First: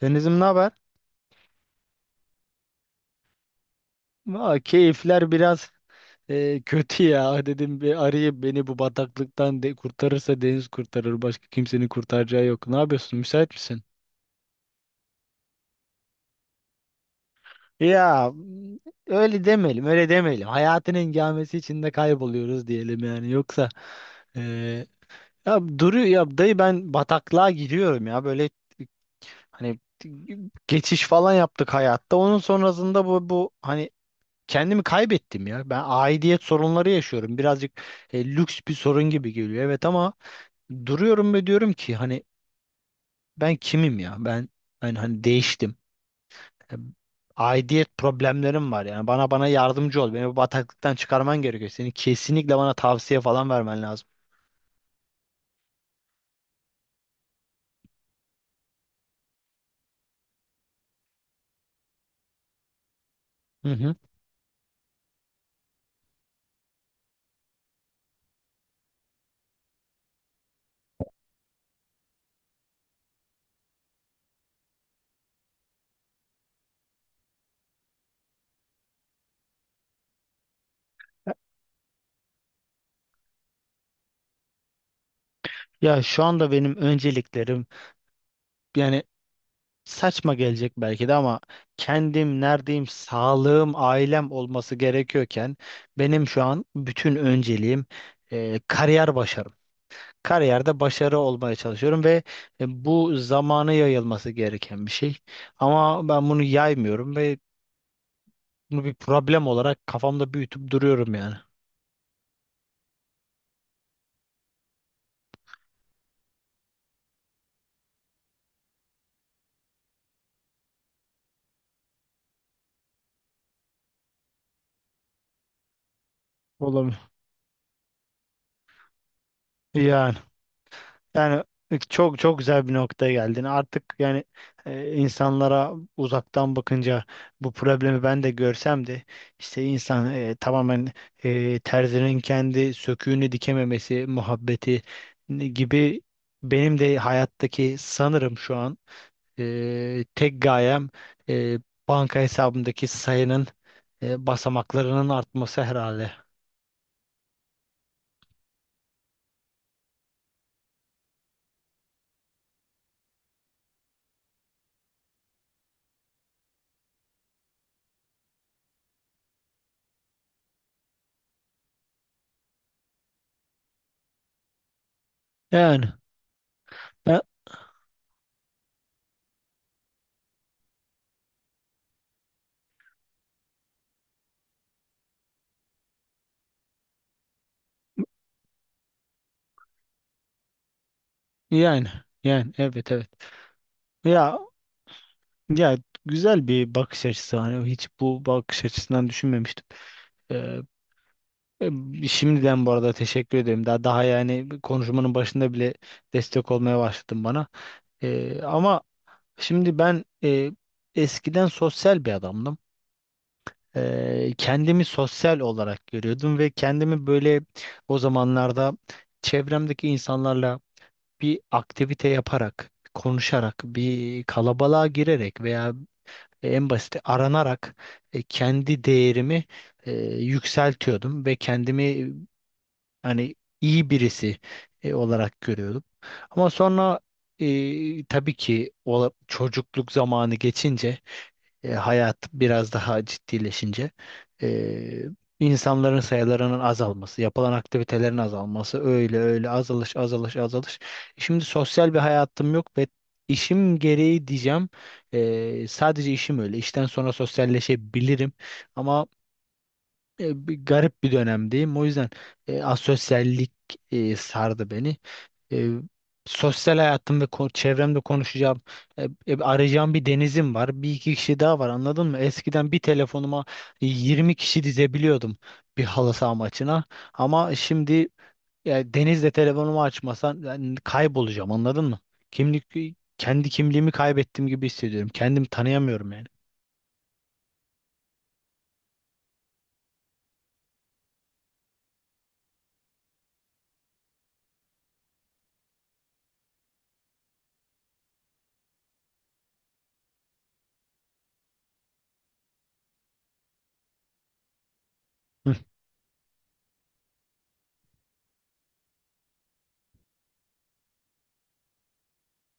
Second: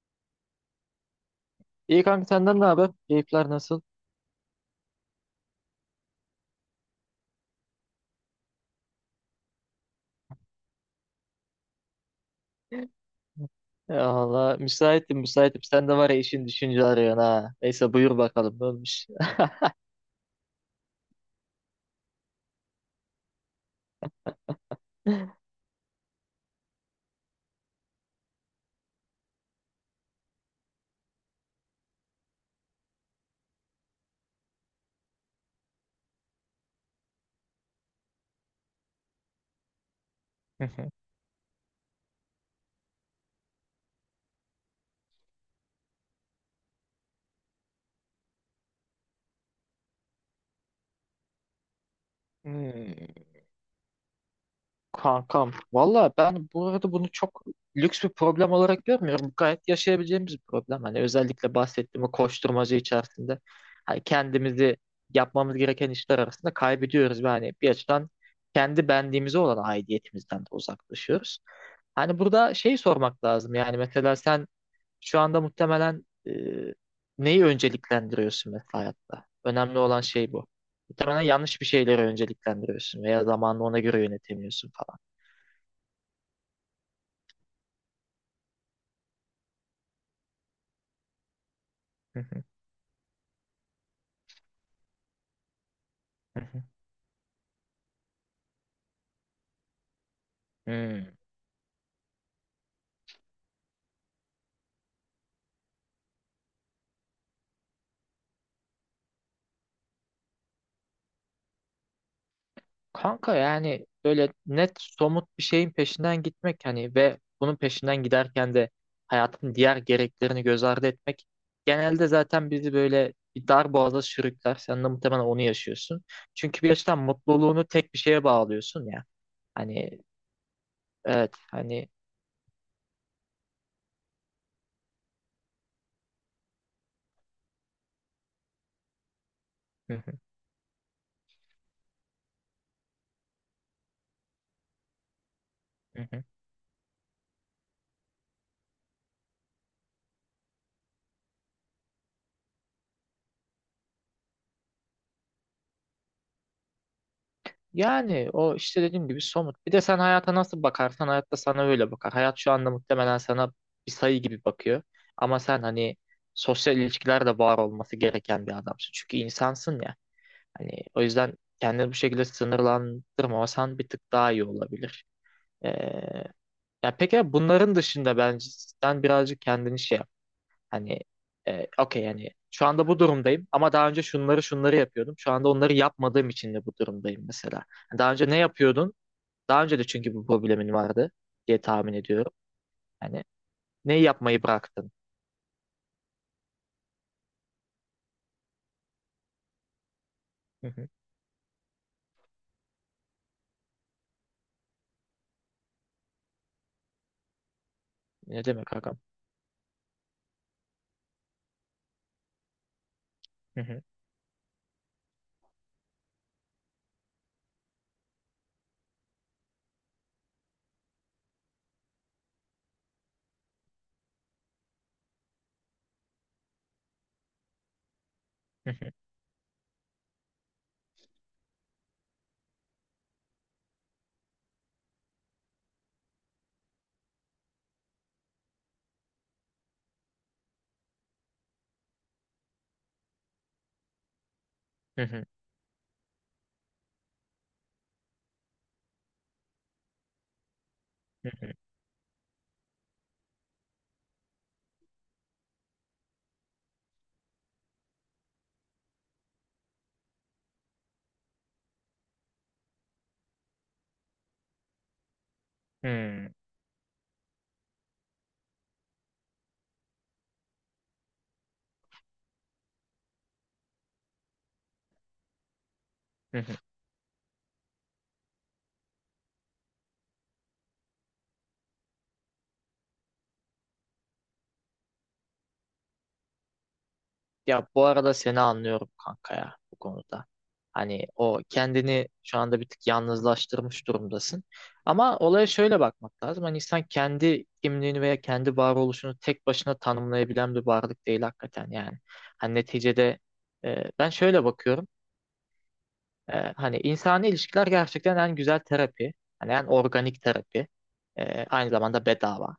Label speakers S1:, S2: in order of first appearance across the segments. S1: Denizim ne haber?
S2: İyi kanka senden ne haber? Keyifler nasıl?
S1: Aa, keyifler biraz kötü ya. Dedim bir arayayım beni bu bataklıktan de kurtarırsa Deniz kurtarır. Başka kimsenin kurtaracağı yok. Ne yapıyorsun? Müsait misin?
S2: Ya Allah müsaitim müsaitim. Sen de var ya işin düşünce arıyorsun ha. Neyse buyur
S1: Ya
S2: bakalım ne olmuş.
S1: öyle demeyelim, öyle demeyelim. Hayatın engamesi içinde kayboluyoruz diyelim yani. Yoksa e, ya duruyor ya dayı ben bataklığa gidiyorum ya böyle hani geçiş falan yaptık hayatta. Onun sonrasında bu hani kendimi kaybettim ya. Ben aidiyet sorunları yaşıyorum. Birazcık lüks bir sorun gibi geliyor. Evet ama duruyorum ve diyorum ki hani ben kimim ya? Ben hani değiştim. E, Aidiyet problemlerim var yani. Bana yardımcı ol. Beni bu bataklıktan çıkarman gerekiyor. Seni kesinlikle bana
S2: Hmm,
S1: tavsiye falan vermen lazım.
S2: kankam. Valla ben bu arada bunu çok lüks bir problem olarak görmüyorum. Gayet yaşayabileceğimiz bir problem. Hani özellikle bahsettiğim o koşturmacı içerisinde.
S1: Hı hı.
S2: Hani kendimizi yapmamız gereken işler arasında kaybediyoruz. Yani bir açıdan kendi benliğimize olan aidiyetimizden de uzaklaşıyoruz. Hani burada şey sormak lazım. Yani mesela sen şu anda muhtemelen neyi önceliklendiriyorsun mesela hayatta? Önemli olan şey bu. Muhtemelen yanlış bir şeyleri önceliklendiriyorsun veya zamanını ona göre yönetemiyorsun falan.
S1: Ya şu anda benim önceliklerim yani saçma gelecek belki de ama
S2: Hı
S1: kendim
S2: hı,
S1: neredeyim, sağlığım, ailem olması gerekiyorken benim
S2: hı
S1: şu
S2: hı.
S1: an bütün önceliğim kariyer başarım. Kariyerde
S2: Hmm.
S1: başarı olmaya çalışıyorum ve bu zamanı yayılması gereken bir şey. Ama ben bunu yaymıyorum ve bunu bir problem olarak kafamda büyütüp duruyorum yani.
S2: Kanka yani böyle net somut bir şeyin peşinden gitmek hani ve bunun peşinden giderken de hayatın diğer gereklerini göz ardı etmek genelde zaten bizi böyle bir dar boğaza sürükler. Sen de muhtemelen onu yaşıyorsun. Çünkü bir
S1: Olamıyor.
S2: açıdan mutluluğunu tek bir şeye bağlıyorsun ya. Hani
S1: Yani.
S2: evet
S1: Yani
S2: hani.
S1: çok çok güzel bir noktaya geldin. Artık yani insanlara uzaktan bakınca bu problemi ben de görsem de işte
S2: Hı
S1: insan
S2: hı,
S1: tamamen terzinin kendi söküğünü dikememesi muhabbeti gibi
S2: hı hı.
S1: benim de hayattaki sanırım şu an tek gayem e, banka hesabımdaki sayının basamaklarının artması herhalde.
S2: Yani o işte dediğim gibi somut. Bir de sen hayata nasıl bakarsan hayat da sana öyle bakar. Hayat şu anda muhtemelen sana bir sayı gibi bakıyor. Ama sen hani sosyal ilişkilerde var olması gereken bir adamsın. Çünkü insansın ya. Hani o yüzden kendini bu şekilde sınırlandırmasan bir tık daha iyi olabilir. Ee,
S1: Yani
S2: ya
S1: e,
S2: peki bunların dışında bence sen birazcık kendini şey yap. Hani okey yani şu anda bu durumdayım ama daha önce şunları şunları yapıyordum. Şu anda onları yapmadığım için de bu durumdayım mesela. Hani daha önce ne yapıyordun? Daha önce de çünkü bu problemin vardı diye
S1: yani
S2: tahmin ediyorum.
S1: yani evet evet.
S2: Yani neyi
S1: Ya
S2: yapmayı bıraktın?
S1: Ya güzel bir bakış açısı hani hiç bu bakış açısından düşünmemiştim. Ee,
S2: Hı hı.
S1: şimdiden bu arada teşekkür ederim. Daha daha yani konuşmanın başında bile destek olmaya başladın bana. Ee,
S2: Ne demek
S1: ama
S2: agam?
S1: şimdi ben eskiden sosyal bir adamdım.
S2: Hı hı.
S1: Kendimi sosyal olarak görüyordum ve kendimi böyle o zamanlarda çevremdeki insanlarla bir aktivite yaparak, konuşarak, bir kalabalığa girerek veya en basit aranarak
S2: Hı
S1: kendi
S2: hı.
S1: değerimi e, yükseltiyordum ve kendimi hani iyi birisi olarak görüyordum. Ama sonra tabii ki çocukluk zamanı geçince hayat biraz daha ciddileşince
S2: Hı
S1: e,
S2: hı.
S1: insanların sayılarının azalması, yapılan aktivitelerin azalması, öyle öyle azalış azalış azalış.
S2: Hı
S1: Şimdi sosyal bir hayatım yok ve işim gereği diyeceğim. Sadece işim öyle. İşten sonra sosyalleşebilirim ama bir garip bir dönemdeyim. O yüzden asosyallik sardı beni. E,
S2: hı.
S1: sosyal hayatım ve çevremde konuşacağım, arayacağım bir denizim var. Bir iki kişi daha var anladın mı? Eskiden bir telefonuma 20 kişi dizebiliyordum bir halı saha
S2: Hı hı.
S1: maçına. Ama şimdi ya, denizle telefonumu açmasan ben kaybolacağım anladın mı? Kimlik kendi kimliğimi kaybettiğim gibi hissediyorum. Kendimi tanıyamıyorum yani.
S2: Ya bu arada seni anlıyorum kanka ya bu konuda. Hani o kendini şu anda bir tık yalnızlaştırmış durumdasın. Ama olaya şöyle bakmak lazım. Hani insan kendi kimliğini veya kendi varoluşunu tek başına tanımlayabilen bir varlık değil hakikaten yani. Hani neticede ben şöyle bakıyorum.
S1: Hı,
S2: Hani insani ilişkiler gerçekten en güzel terapi. Hani en organik terapi. Aynı zamanda bedava.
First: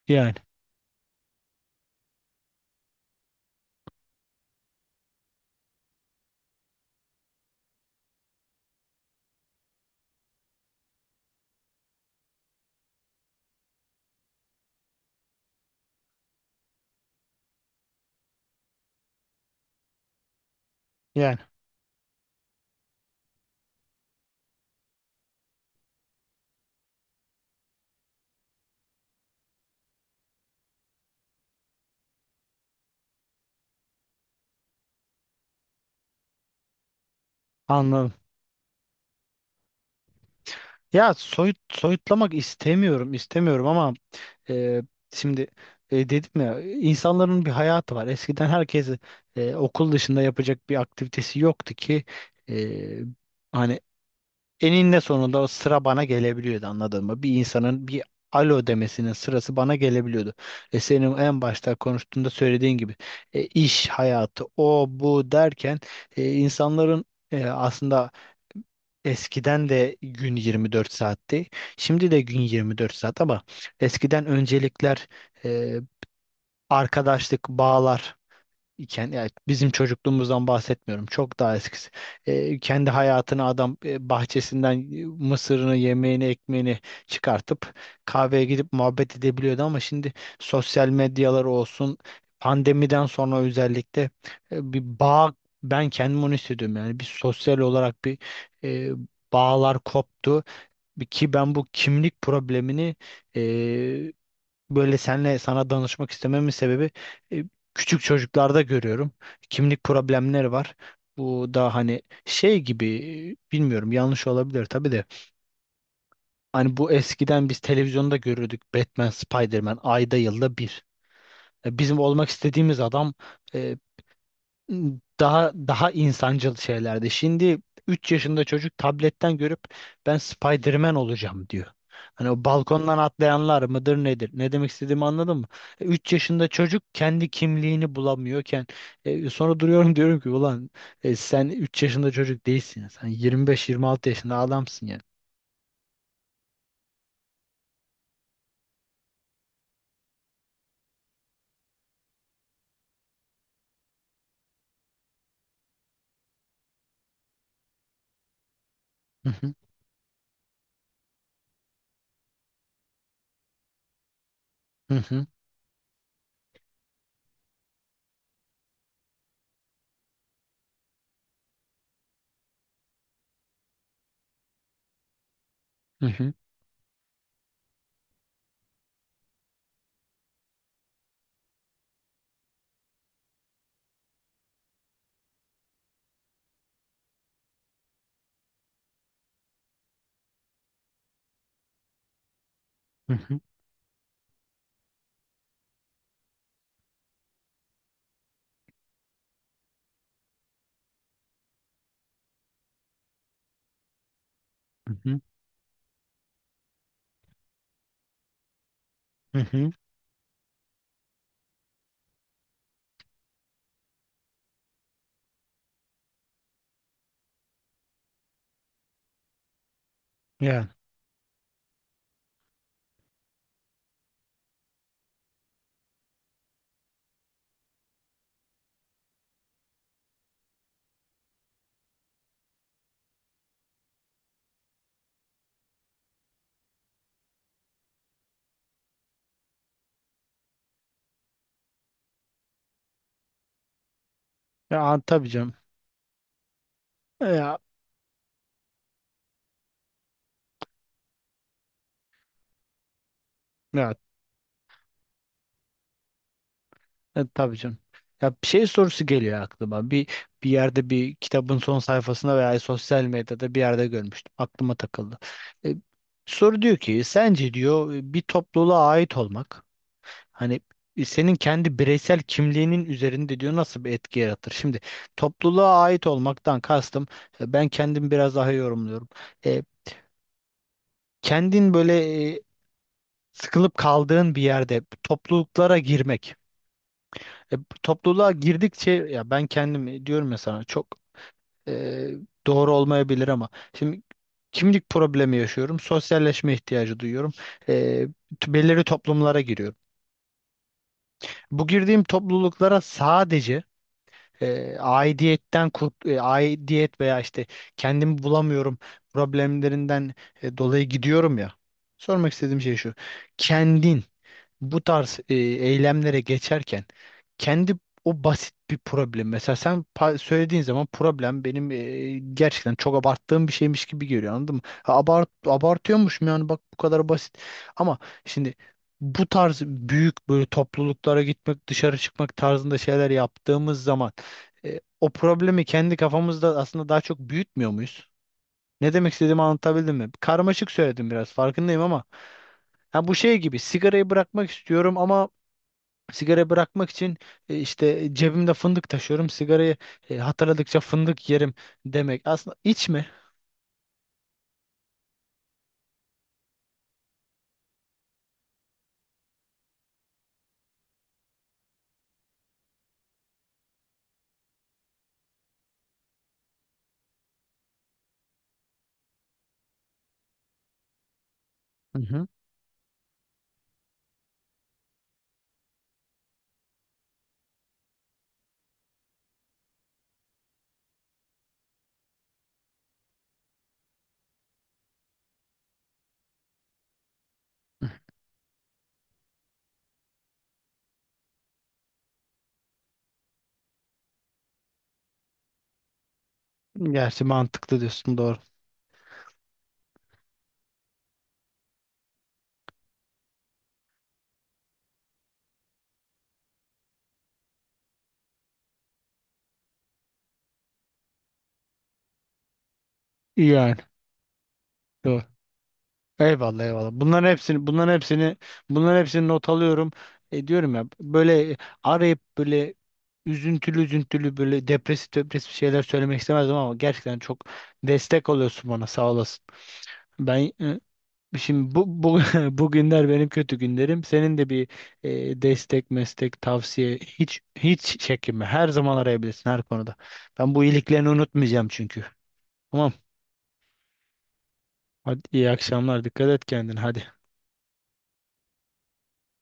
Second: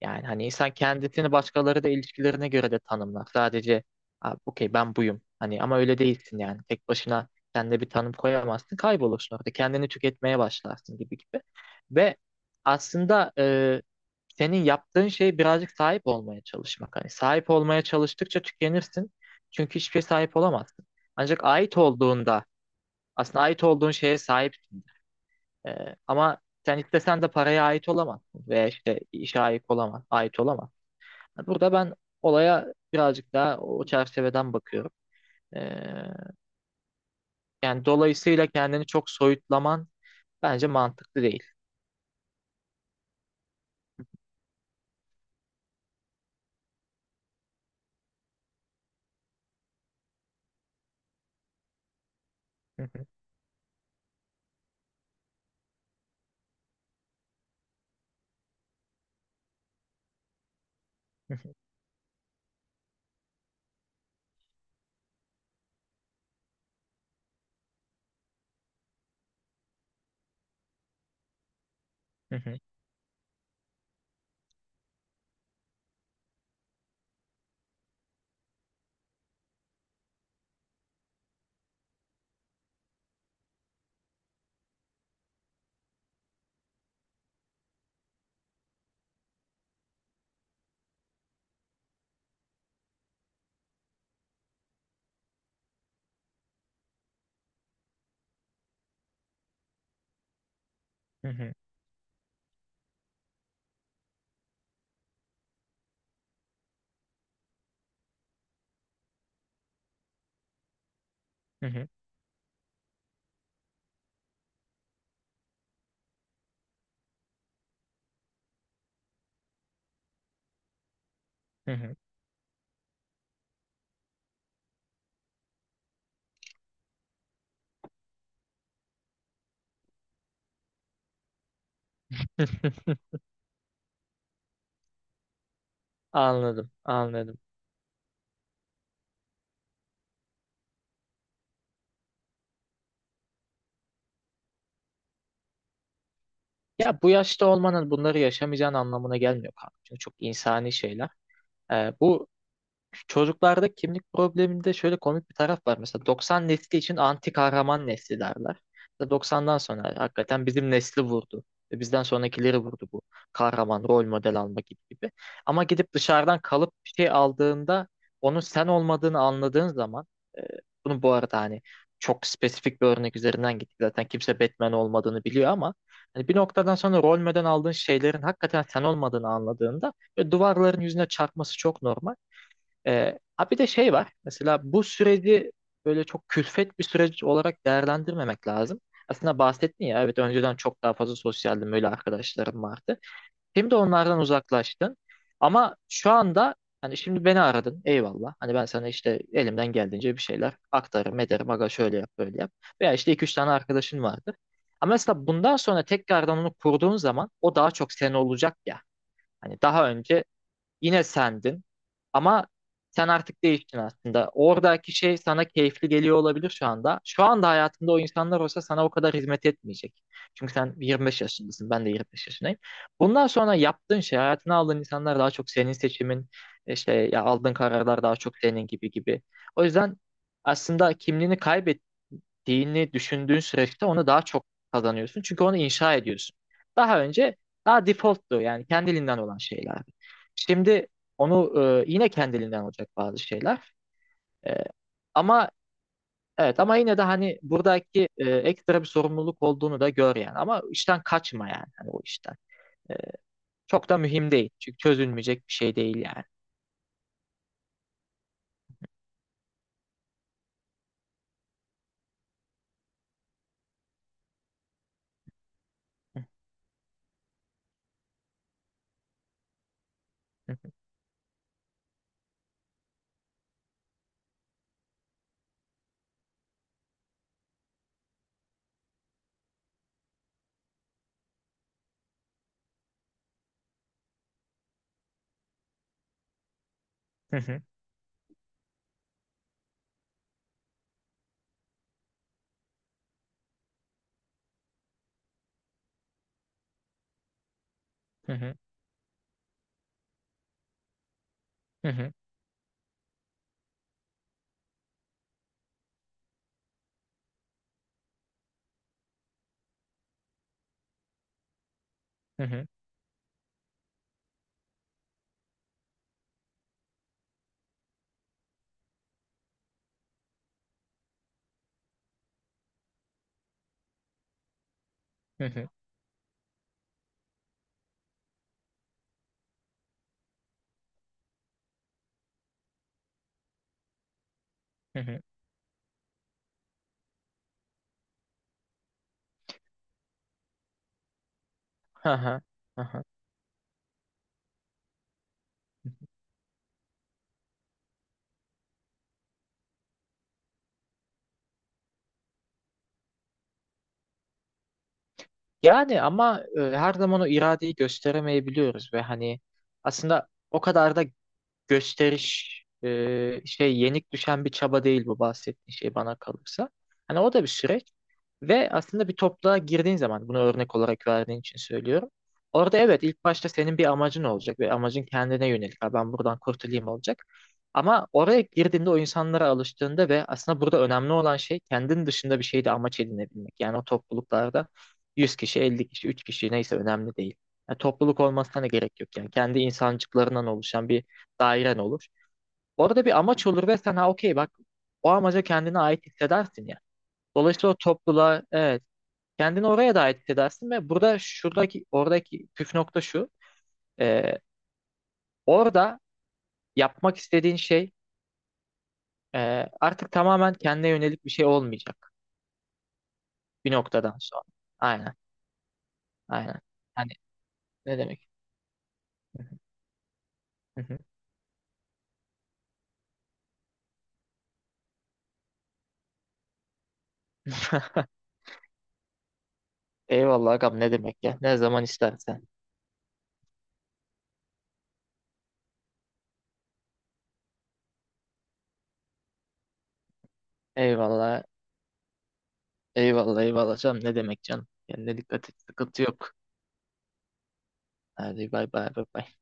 S2: Yani
S1: yani
S2: hani insan kendisini başkaları da ilişkilerine göre de tanımlar. Sadece "Abi, okey ben buyum. Hani ama öyle değilsin yani. Tek başına kendine bir tanım koyamazsın. Kaybolursun orada. Kendini tüketmeye başlarsın gibi gibi. Ve aslında senin yaptığın şey birazcık sahip olmaya çalışmak. Hani sahip olmaya çalıştıkça tükenirsin. Çünkü hiçbir şeye sahip olamazsın.
S1: yani
S2: Ancak ait olduğunda aslında ait olduğun şeye sahipsin. Ama sen istesen de paraya ait olamazsın veya işte işe ait olamazsın. Burada ben olaya birazcık daha o çerçeveden bakıyorum. Ee, yani
S1: anladım.
S2: dolayısıyla kendini çok soyutlaman bence
S1: Ya
S2: mantıklı değil.
S1: soyutlamak istemiyorum istemiyorum ama Ee, şimdi dedim ya insanların bir hayatı var. Eskiden herkes okul dışında yapacak bir aktivitesi yoktu ki
S2: Hı
S1: e,
S2: hı,
S1: hani eninde sonunda o sıra bana gelebiliyordu anladın mı? Bir insanın bir alo demesinin sırası bana gelebiliyordu. Senin
S2: hı
S1: en
S2: hı,
S1: başta konuştuğunda söylediğin gibi iş hayatı o bu derken insanların aslında eskiden de gün 24 saatti. Şimdi de
S2: hı
S1: gün
S2: hı,
S1: 24 saat ama eskiden öncelikler, e, arkadaşlık, bağlar iken yani bizim çocukluğumuzdan bahsetmiyorum. Çok daha eskisi. Kendi hayatını adam bahçesinden mısırını, yemeğini, ekmeğini çıkartıp kahveye gidip muhabbet edebiliyordu ama şimdi sosyal medyalar olsun pandemiden sonra özellikle bir bağ ben kendim onu hissediyorum yani bir sosyal olarak bir e, bağlar koptu ki ben bu kimlik problemini e, böyle senle sana danışmak istememin sebebi e, küçük çocuklarda görüyorum. Kimlik problemleri var. Bu
S2: hı
S1: da
S2: hı,
S1: hani şey gibi bilmiyorum yanlış olabilir tabii de. Hani bu eskiden biz televizyonda görürdük Batman, Spider-Man ayda yılda bir.
S2: hı
S1: E,
S2: hı.
S1: Bizim olmak istediğimiz adam e, daha daha insancıl şeylerdi. Şimdi 3 yaşında çocuk tabletten görüp ben Spider-Man olacağım diyor. Hani o balkondan atlayanlar mıdır nedir? Ne demek istediğimi anladın mı? Üç yaşında
S2: Anladım,
S1: çocuk kendi
S2: anladım.
S1: kimliğini bulamıyorken sonra duruyorum diyorum ki ulan sen 3 yaşında çocuk değilsin ya. Sen 26 yaşında adamsın yani.
S2: Ya bu yaşta olmanın bunları yaşamayacağın anlamına gelmiyor kanka. Çünkü çok insani şeyler. Bu çocuklarda kimlik probleminde şöyle komik bir taraf var. Mesela 90 nesli için anti kahraman nesli derler. Mesela
S1: Hı hı
S2: 90'dan sonra hakikaten bizim nesli vurdu. Ve bizden sonrakileri vurdu bu. Kahraman, rol model alma gibi
S1: hı
S2: gibi.
S1: hı
S2: Ama gidip dışarıdan kalıp bir şey aldığında onun sen olmadığını anladığın zaman e, bunu bu arada hani çok spesifik bir örnek üzerinden gittik. Zaten kimse Batman olmadığını biliyor ama
S1: hı
S2: hani
S1: hı
S2: bir noktadan sonra rol model aldığın şeylerin hakikaten sen olmadığını anladığında ve duvarların yüzüne çarpması çok normal. Ha bir de şey var. Mesela bu süreci böyle çok külfet bir süreç olarak değerlendirmemek lazım. Aslında bahsettin ya evet önceden çok daha fazla sosyaldim böyle arkadaşlarım vardı.
S1: hı hı
S2: Şimdi onlardan uzaklaştın. Ama şu anda hani şimdi beni aradın eyvallah. Hani ben sana işte elimden geldiğince bir şeyler aktarırım ederim. Aga şöyle yap böyle yap. Veya işte iki üç tane arkadaşın vardır. Ama
S1: hı
S2: mesela bundan sonra tekrardan onu kurduğun zaman o daha çok sen olacak ya.
S1: hı.
S2: Hani
S1: Hı.
S2: daha önce yine sendin. Ama sen artık değiştin aslında. Oradaki şey sana keyifli geliyor olabilir şu anda. Şu anda hayatında o insanlar olsa sana o kadar hizmet etmeyecek. Çünkü sen
S1: Ya,
S2: 25 yaşındasın, ben de 25 yaşındayım. Bundan sonra yaptığın şey, hayatına aldığın insanlar daha çok senin seçimin, işte ya aldığın kararlar daha çok senin gibi gibi. O yüzden aslında kimliğini kaybet ettiğini düşündüğün süreçte onu daha çok kazanıyorsun. Çünkü onu inşa ediyorsun. Daha önce daha defaulttu yani kendiliğinden olan şeyler. Şimdi onu yine kendiliğinden olacak bazı şeyler. E,
S1: ya tabii
S2: ama
S1: canım.
S2: evet ama yine de hani
S1: Ya,
S2: buradaki ekstra bir sorumluluk olduğunu da gör yani. Ama işten kaçma yani hani o işten. E, çok
S1: ya
S2: da mühim değil. Çünkü çözülmeyecek bir şey değil yani.
S1: Tabii canım. Ya bir şey sorusu geliyor aklıma. Bir yerde bir kitabın son sayfasında veya sosyal medyada bir yerde görmüştüm. Aklıma takıldı. E, soru diyor ki sence diyor bir topluluğa ait olmak
S2: Hı
S1: hani senin kendi bireysel kimliğinin üzerinde diyor nasıl bir etki yaratır? Şimdi topluluğa ait olmaktan kastım ben kendim biraz daha yorumluyorum. E, kendin böyle sıkılıp kaldığın bir yerde topluluklara girmek. E,
S2: hı
S1: topluluğa girdikçe ya ben kendim diyorum ya sana çok e, doğru olmayabilir ama şimdi kimlik problemi yaşıyorum. Sosyalleşme ihtiyacı duyuyorum. E,
S2: hı
S1: t-
S2: hı
S1: belirli toplumlara giriyorum. Bu
S2: hı
S1: girdiğim
S2: hı
S1: topluluklara sadece aidiyetten aidiyet veya işte kendimi bulamıyorum problemlerinden dolayı gidiyorum ya. Sormak
S2: hı
S1: istediğim
S2: hı
S1: şey şu. Kendin bu tarz eylemlere geçerken kendi o basit bir problem mesela sen söylediğin zaman problem benim gerçekten çok abarttığım bir şeymiş gibi geliyor anladın mı? Ha,
S2: hı hı
S1: abartıyormuşum yani bak bu kadar basit ama şimdi bu tarz büyük böyle topluluklara gitmek dışarı çıkmak tarzında şeyler yaptığımız zaman
S2: hı
S1: o
S2: hı.
S1: problemi kendi kafamızda aslında daha çok büyütmüyor muyuz? Ne demek istediğimi anlatabildim mi? Karmaşık söyledim biraz farkındayım ama
S2: Hı hı.
S1: ha bu şey gibi sigarayı bırakmak istiyorum ama sigara bırakmak için cebimde fındık taşıyorum. Sigarayı hatırladıkça fındık yerim demek. Aslında içme.
S2: Yani ama her zaman o iradeyi gösteremeyebiliyoruz ve hani aslında o kadar da gösteriş şey yenik düşen bir çaba değil bu bahsettiğin şey bana kalırsa. Hani o da bir süreç ve aslında bir topluluğa girdiğin zaman bunu örnek olarak verdiğin için
S1: Hı
S2: söylüyorum.
S1: hı.
S2: Orada evet ilk başta senin bir amacın olacak ve amacın kendine yönelik. Ha, ben buradan kurtulayım olacak. Ama oraya girdiğinde o insanlara alıştığında ve aslında burada önemli olan şey kendin dışında bir şeyde amaç edinebilmek. Yani o topluluklarda 100 kişi, 50 kişi, 3 kişi neyse önemli değil. Yani topluluk olmasına da gerek yok. Yani kendi insancıklarından oluşan bir dairen olur. Orada bir amaç olur ve sen ha okey bak o amaca kendine ait hissedersin ya.
S1: Gerçi
S2: Dolayısıyla o
S1: mantıklı diyorsun doğru.
S2: topluluğa evet kendini oraya da ait hissedersin ve burada şuradaki oradaki püf nokta şu. e, Orada yapmak istediğin şey artık tamamen kendine yönelik bir şey olmayacak bir
S1: Yani
S2: noktadan sonra. Aynen
S1: doğru.
S2: aynen.
S1: Eyvallah eyvallah.
S2: Hani
S1: Bunların hepsini bunların
S2: ne demek?
S1: hepsini bunların hepsini not alıyorum. Diyorum ya böyle arayıp böyle üzüntülü üzüntülü böyle depresif depresif şeyler söylemek istemezdim ama gerçekten çok destek oluyorsun bana sağ olasın. Ben
S2: Eyvallah Gam ne demek ya? Ne
S1: şimdi
S2: zaman
S1: bu
S2: istersen.
S1: bugünler benim kötü günlerim. Senin de bir destek, meslek, tavsiye hiç hiç çekinme. Her zaman arayabilirsin her konuda. Ben bu iyiliklerini
S2: Eyvallah.
S1: unutmayacağım çünkü. Tamam.
S2: Eyvallah eyvallah canım ne demek canım. Kendine
S1: Hadi iyi
S2: dikkat et. Sıkıntı
S1: akşamlar. Dikkat
S2: yok.
S1: et kendine. Hadi.
S2: Hadi bay bay bay bay.